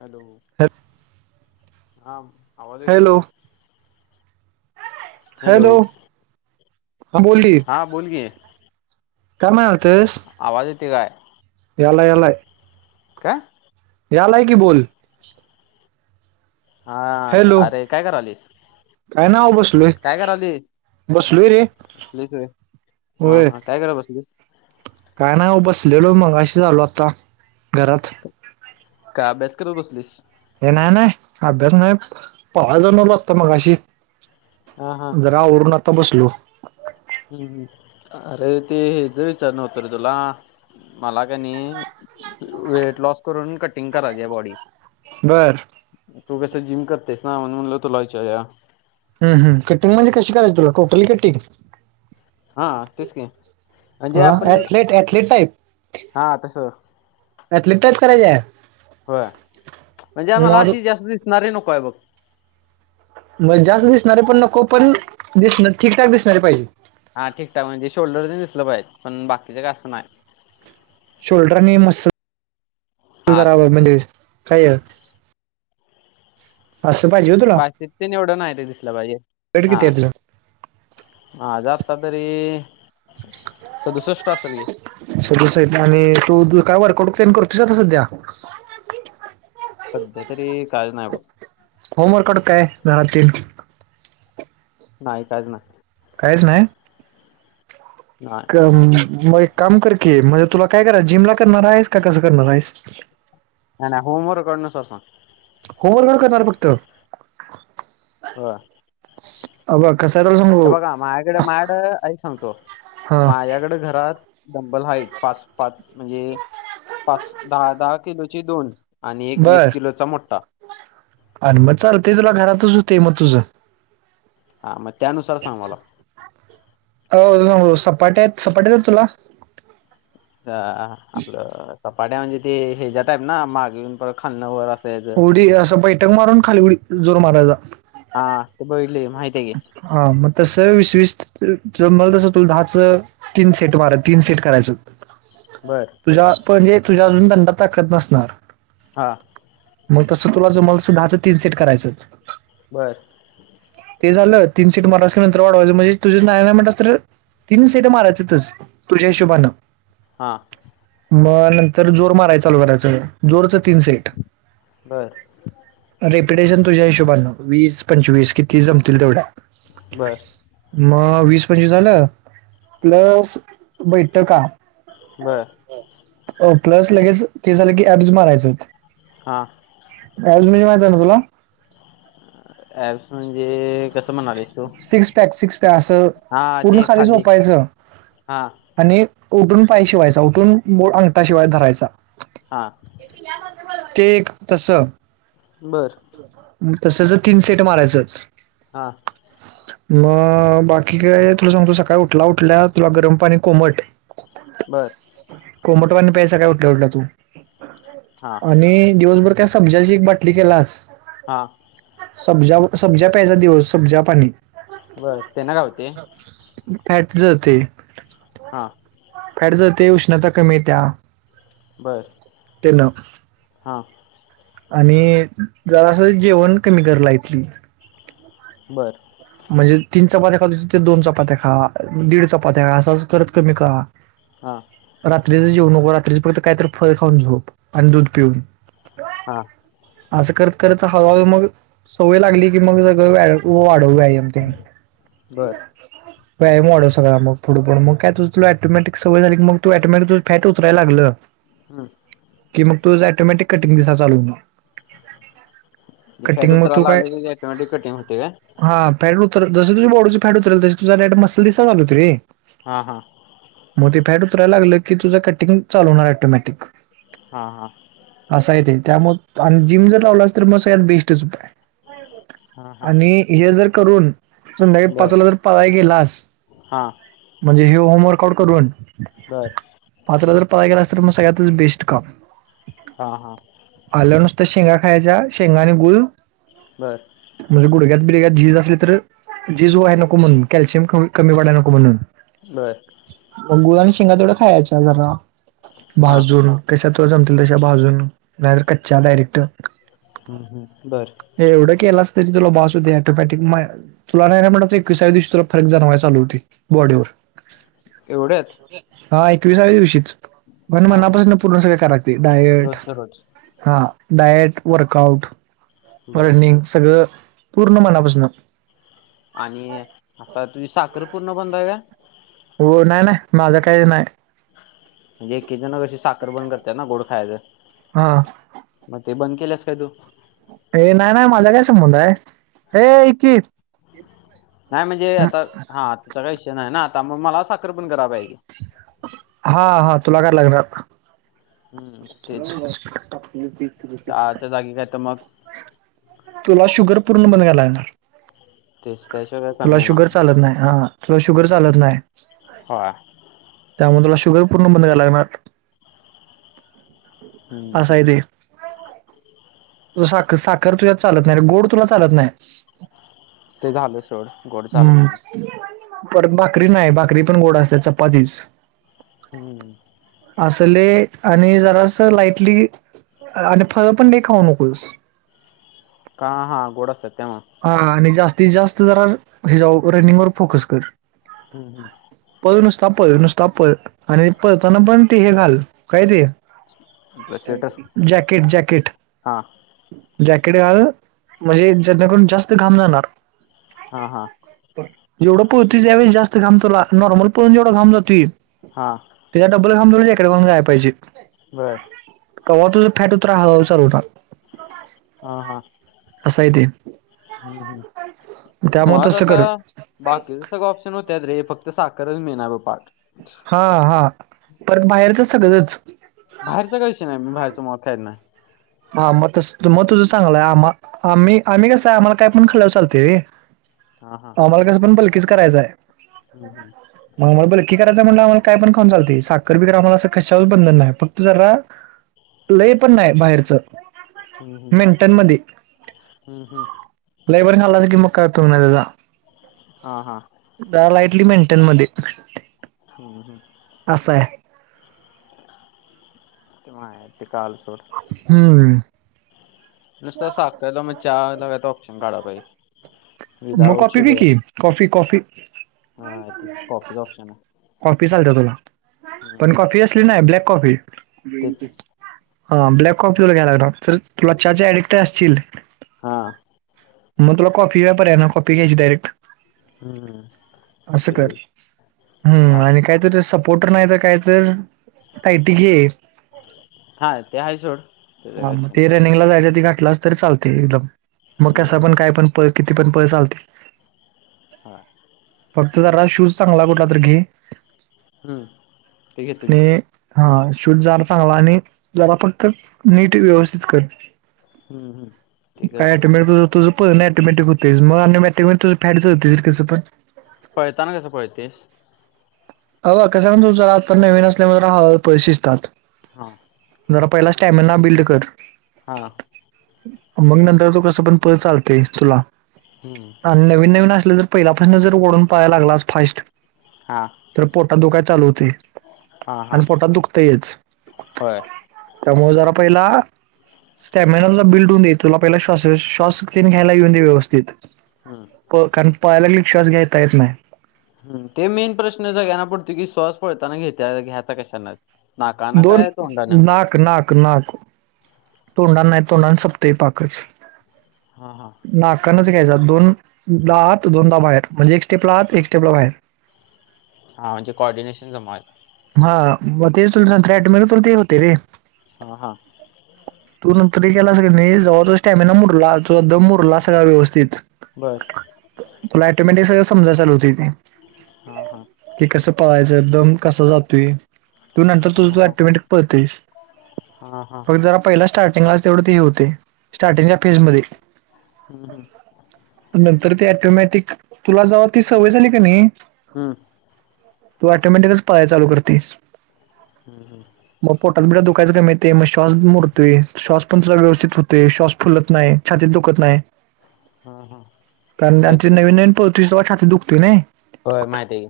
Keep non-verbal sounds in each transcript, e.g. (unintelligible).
Hello. हा आवाज येते का? Hello hello. बोल की हा बोल की. काय म्हणलतेस. आवाज येते काय? याला यालाय. काय? यालाय की, बोल. हा, हॅलो अरे काय करालीस. काय ना हो बसलोय. काय करालीस बसलोय रे. बसलीस होय हा होय हा. काय करा बसलीस. काय नाही ओ बसलेलो. मगाशीच आलो आता घरात. काय अभ्यास करत बसलीस. हे नाय नाय. आभ्यास नाय. पहायला जावुन आलो. आता मगाशी. हा हां. जरा आवरून आता बसलो. हम्म हम्म. अरे ते जु विचान होतो रे तुला. मला कनी. वेट लॉस करून, कटिंग करायची बॉडी. बर. तू कसं जिम करतेस ना. म्हणून म्हणलं तुला विचारुया. हम्म हम्म. कटिंग म्हणजे कशी करायची तुला. Totally cutting. हा तेच की म्हणजे अ. आपण एथलेट एथले टाईप. हा तसं एथले टाईप करायचेय. होय म्हणजे आम्हाला अशी, जास्त दिसणारी नकोय बघ. म जास्त दिसणारे पण नको. पण दिस ठीकठाक दिसणारे पाहिजे. हा ठीकठाक. म्हणजे शोल्डरच दिसलं पाहिजे. पण बाकीचं का असं नाय. शोल्डर आणि मस्लल हा जरावं. तसं म्हणजे काय. असं पाहिजे हो तुला. ति तेन एवढं नाही ते दिसलं पाहिजे. वेट हा. किती आहे तुझं आज आत्ता तरी, सदुसष्ट असल की. सदुसष्ट आणि तू काय वर्कआउट तेन करतोस. आता सध्या. सध्या तरी, काही च नाय बघ. होमवर्क आउट काय. घरातील. नाही काच नाय. काहीच नाय. नाय. मग एक काम कर की, म्हणजे तुला काय करा जिम ला करणार आहेस. का कसं करणार आहेस. नाय नाय होम वर्क करण नुसार सांग. होमवर्क वर करणार फक्त. होय. अ बघ. कसाय तुला सांगु हे बघा माझ्याकडे माझ्याकड. आधीच सांगतो. हा माझ्याकडें घरात डंबल हाये. पाच पाच म्हणजे पाच दहा दहा किलोचे दोन. आणि एक वीस बर किलोचा मोठठा. आणि मग चालतेय. तुला घरातच होते म तुझं. हा म. अ सपाट्या येत सपाट्या येत तुला. अ, आपलं सपाट्या म्हणजे ते हच्या्या टाईप ना. मागे येऊन परत खाल्ण वर अस यायच. उडी, असं बैठक मारून. खाली उडी जोर मारायचा. हा. ते बघितले की, माहिते की. हा मग तसं वीस वीस जमेल तसं तु दहाच तीन सेट मार तीन सेट करायचं बरं तुझ्या पणजे तुझ्या अजून दंडात खच नसणार. हां मग तसं तुला जमलं तसं दहाच तीन सेट करायचं. बरं ते झालं तीन सीट मारायचं की नंतर वाढवायचं म्हणजे तुझे नाहीय म्हटलं असतं तर तीन सीट मारयचेच. तुझ्या हिशोबानं हा मग नंतर जोर मारायचाल करायचं. जोरचं तीन सेट बर रेप्युटेशन तुझ्या हिशोबानन वीस पंचवीस किती जमतील तेवढ्या बरं मग वीस पंचवीस झालं प्लस बैठका बरं. हो प्लस लगेच ते झालं की ऍब्स मारायचं आहेत. हा अजुन म्हजे माहित आहे ना तुला? ऍप्स म्हणजे कसं म्हणालेस तू सिक्स पॅक सिक्स पॅ असं हा पूर्ण ते खाली झोपायचं. हा आणि उठून पाय शिवायचा उठून अंगठाशिवाय धरायचा हा ते एक तसं बरं. तसंच तीन सेट मारायचं हा मग बाकी काय तुला सांगतो सकाळी उठला उठल्या तुला गरम पाणी कोमट. बरं. कोमटवा प्यायचं काय उठलं उठलं तू हा आणि दिवसभर. सब्जाची एक बाटली केलास. हा सबज सब्जा प्यायचा दिवस सब्जा पाणी. बर त्यांना काय होते फॅट जळतंय. हा फॅड जळतंय ते उष्णता कमी येत्या बरं त्यानं हा आणि जरास जेवण कमी कर लाईटली बरं म्हणजे तीन चपात्या खातो ते दोन चपात्या खा दीड चपात्या खा असंच करत कमी करा हा रात्रीच जेवू नको रात्रीच फक्त कायत फळ खाऊन झोप आणि दूध पिऊन. हा असं करत करत हळूहळू मग सवय लागली की मग सगळं वाढवूया. कमती. (inaudible) व्यायाम वाढव सगळा मग पुढ पुढ मग काय तुला सवय झाली मग तू ऑटोमॅटिक फॅट उतराया लागलं. हम्म की मग तू ऑटोमॅटिक कटिंग दिसायला चालू होईल. फॅट कटिंग मग तू उतराला काय लागल की ऑटोमॅटिक कटिंग होते का? हा फॅट उतरल जस तुझं बॉडीचं फॅट उतरल तसं तुझा फॅट मसल दिसायला चालू हो रे हा हा मग तेे फॅट उतराय लागलं की तुझं कटिंग चालू होणार ॲटोमॅटिक हा हा असा येते त्यामु आणि जिम जर लावला अस तर मग सगळ्यात बेस्टच उपाय हा हा आणि हे जर करून संध्याकाळी बर पाचला तर पळायला गेलास हा म्हणजे ह होमवर्क आउट करून बर. पाच ला जर पळायला गेला अस तर मग सगळ्यातच बेस्ट काम हा हा. आलं नुसतं शेंगा खायच्या शेंगा आणि गुळ बर म्हणजे गुडघ्यात बिडग्यात झीज असली तर झीज व्हाय नको म्हणन कॅल्शियम ख कमी पडाय नको म्हणून बरं मग गुळ आणि शेंगा तेवड्या खायच्या जरा हा भाजून कशात तुला जमतील तशा भाजून नाहीतर कच्च्या डायरेक्ट हम्म, हम्म. बर हे एवढं केलास तरी तुला बास होती अँटोमॅटिक म तुला नाही नाही म्हणत एकविसाव्या दिवशी फरक जणवा चालू होती बॉडीवर एवढ्यात हा एकविसाव्या दिवशीच पण हा हा मनापासून पूर्ण सगळ करायाला लागतंय डायट रोजच रोज हा डाएट वर्कआउट बर रनिंग सगळं पूर्ण मनापासून आणि आता तुझी साखर पूर्ण बंद आहे व्हय हो नाही माझ काही नाही म्हणजे एकी जण अशी साखर बंद करतना गोड खायचं हा मग ते बंद केलंस काय तू हे नाही माझा काय संबंध आहे हे ये की त्या काय विषय नाही आहे ना आता मग मला साखर बंद कराय पाहिजे हा हा तुला करायला लागणार हम्म तेच चहाच्या जागी काय तर मग तुला शुगर पूर्ण बंद करायला लागणार ते काय कमी तुला येणार शुगर चालत नाही हा तुला शुगर चालत नाही होय त्यामुळे तुला शुगर पूण बंद कराला लागणार हम्म असं हम्म तुला साख साखर तुझ्यात चालत नाही रे गोड तुला चालत नाही ते झालं सोड गोड चालत हम्म नाही परत भाकरी नाही भाकरी पण गोड असत चपातीच हम्म असले आणि जरास लाईटली आणि फळ पण लय खाऊ नकोस का हा गोड असतात त्या मग हा आणि जास्तीत जास्त जरा हे जाऊ रनिंग वर फोकस कर हम् हम् पळ नुसता पळं नुसता पळ आणि पळताना पण ते हे घाल काय ते आपलं स्वेटर जॅकेट जॅकेट हा जॅकेट घाल म्हणजे जतनाकरून जास्त घाम जाणार हा हा जेवढं पळतूयस यावेळी जास्त घाम तुला नॉर्मल पळून जेवढं घाम जातुय हा त्याच्या डबल घाम जॅकेटघालून जायलाहिजे बरं कव्हा तुझं फॅट उतरा हळु हळु चालू होणार. हा हा असं आहे ते (unintelligible) त्यामुळे तसं कर बाकीच सगळं ऑप्शन होतत्यात रे फक्त साखरच मेना बग पाठ हा हा परत बाहेरच सगळंच. बाहेरच काही विषय नाही मी बाहेरचं मुळात खाहीत नाही. हा मग तस मग तुझं चांगलाय आ म आम्ही आम्ही कस आहे आम्हाला काय पण खे खाल्ल तर चालतय रे हा हा आम्हाला कसं पण पलकीच करायचाय. हम् हम मग आम्हाला बलकी करायच म्हंलं आम्हाला कायण खऊन चालतय साखरिकगरा आम्हाला अस कशाच बंधन नाही फक्त जरा. लय पण नाही बाहेरच हम्म हम्म हम्म मिनंटनमधी हम्म हम्म लय बाइर खाल्लस की मग काय उपयोग नाही तेचा. हा हा दहा लाईटली मिनंटनमध्ये हम्म हम आसाय ते मला ते कळांल सोड. हम् नुसता साखला मग चहा मध्ये ऑप्शन काढाय पाहिजे. मग विदाउट कॉफी पी शुगर की कॉफी कॉफी हा तेच कॉफीच ऑप्शन आहे कॉफी चालते तुला पण हम्म कॉफी असली नाही ब्लॅक कॉफी तेच हा ब्लॅक कॉफी वर घ्यायला लागणार तर तुला चाची ऍडिकट असतील. हा मग तुला कॉफी घ्याय पर्याय नाही नाय कॉफी् घ्याययची डायरेक्ट हम्म असं ते कर हम्म हा आणि काय? तर सपोर्टर नाही तर काय तर टायटी घे. हा ते हाय सोड त्याचा हा काय मग विषय ते नाही रनिंगला जायच आधी घाटलाच तरी चालतय एकदम मग कस हम्म पण काय पण पळ किती पण पळ चालतय. हा फक्त जरा शूज चांगला कुठला तर घे. हम्म! ते घेतो की आणि हा शूज जाड चांगला आणि जरा फक्त नीट व्यवस्थित कर. हम्म हम्म ते काय करतो अटीमेट तुझ. पळणं ऑटोमॅटीक होतयच अनमॅटिक तुझ फॅट जळतय तस पण पळताना कसं पळतयस. हे बग कसं म्हण तुझ आता नवीनसल्यामुळे जरा हळूहळू पळ शिसतात. हा जरा पहिला स्टॅमिना बिंल्ड कर. हा मग नंतर तू कस पण पळ चालतय तुला हम्म आणि नवीन नवीन असले जर पहिल्यापासून जर ओढून पाहाला लागला आज फास्ट हा तर पोटात दुखाय चालू होतय हा हा आणि पोटात दुखतंयच. होय त्यामुळं जरा पहिला स्टॅमिना तुझा बिल्ड होऊदे तुला पहीला श्वास श्वासत घ्यायला येऊ दे व्यवस्थित हम्म. प कारण पळाय लागल की श्वास घेता येत नाही. हम्म ते मेन प्रश्न सगळ्यांना पडतो की श्वास पळताना घेत घ्यायचा कशानं? नाकानं दोन, काय तोंडानं नाक नाक नाक. तोंडानं नाही तोंडानं संपतय पाकच. हा हा. नाकानच घ्यायचा दोनदा आत दोनदा बाहेर म्हणजे एक स्टेपला आत एक स्टेपला बाहेर. हा म्हणजे कॉऑर्डिनेशन जमवायला. हा म ते तुला (unintelligible) मे ते होते रे. हा हा. तू नंतरही केलास नाही जवा तो स्टॅमिना मुरला तुजा दम मुरला सगळा व्यवस्थित. बरं. तुला ॲटोमॅटिक सगळ समजाय चालू होतय ते. हा हा. की कसं पळायचं? दम कसा जातोय? तु नंतर तुझ तू हा ऑटोमॅटीक पळतयस, हा हा हा फक्त जरा पहिला स्टार्टिंगलाच तेवढं ते हे होतय, स्टार्टिंगच्या फेज मध्ये. हम्म हम. नंतर ते ॲटोमॅटिक, तुला जवा ती सवय झाली की नाही हम्म तू ऑटोमॅटिकच पळाय चालू करतयस. हम हम. मग पोटात बिठात दुखायचं कमी येतय मग श्वास मुरतोय, श्वास पण ता व्यवस्थित होतय, श्वास फुलत नाही. छातीत दुकत नाही. हा हा कारण असा त्यांचे विषय नवीन नवीन पळतय तवा छातीत दुखतय नाही. होय माहिते की.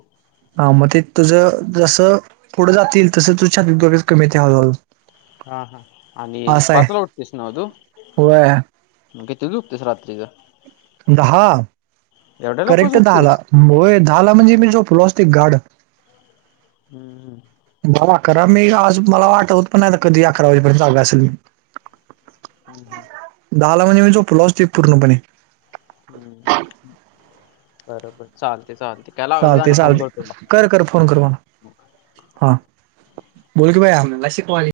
हा मग ते तुझं जसं पुढं जातील तस तुझ छातीेत दुखायचं कमी येतय हळूहळू. हा हा आणि असं आहे पाचला उठतोयस न्हवं तू? होय मग किती ला झोपतोस रात्रीचं? दहा, एवढ्या लवकर करेक्ट दहाला झोपतेस होय दहाला म्हणजे मी झोपलो असतोय गाढ. हम्म हम्म. दहा अकरा मी अजून मला आठवत पण नाही आता कधी अकरा वाजेपर्यंत जागा असेल मी. हम् हम. दहाला म्हणजे मी झोपलो असतोय पूर्णपणे. हम्म बरोबर चालते चालते. काय लागलं तर चालते आणि फोन चालते करतो कर कर फोन कर मला, हा. बोल की बाई हाम शिकवालि.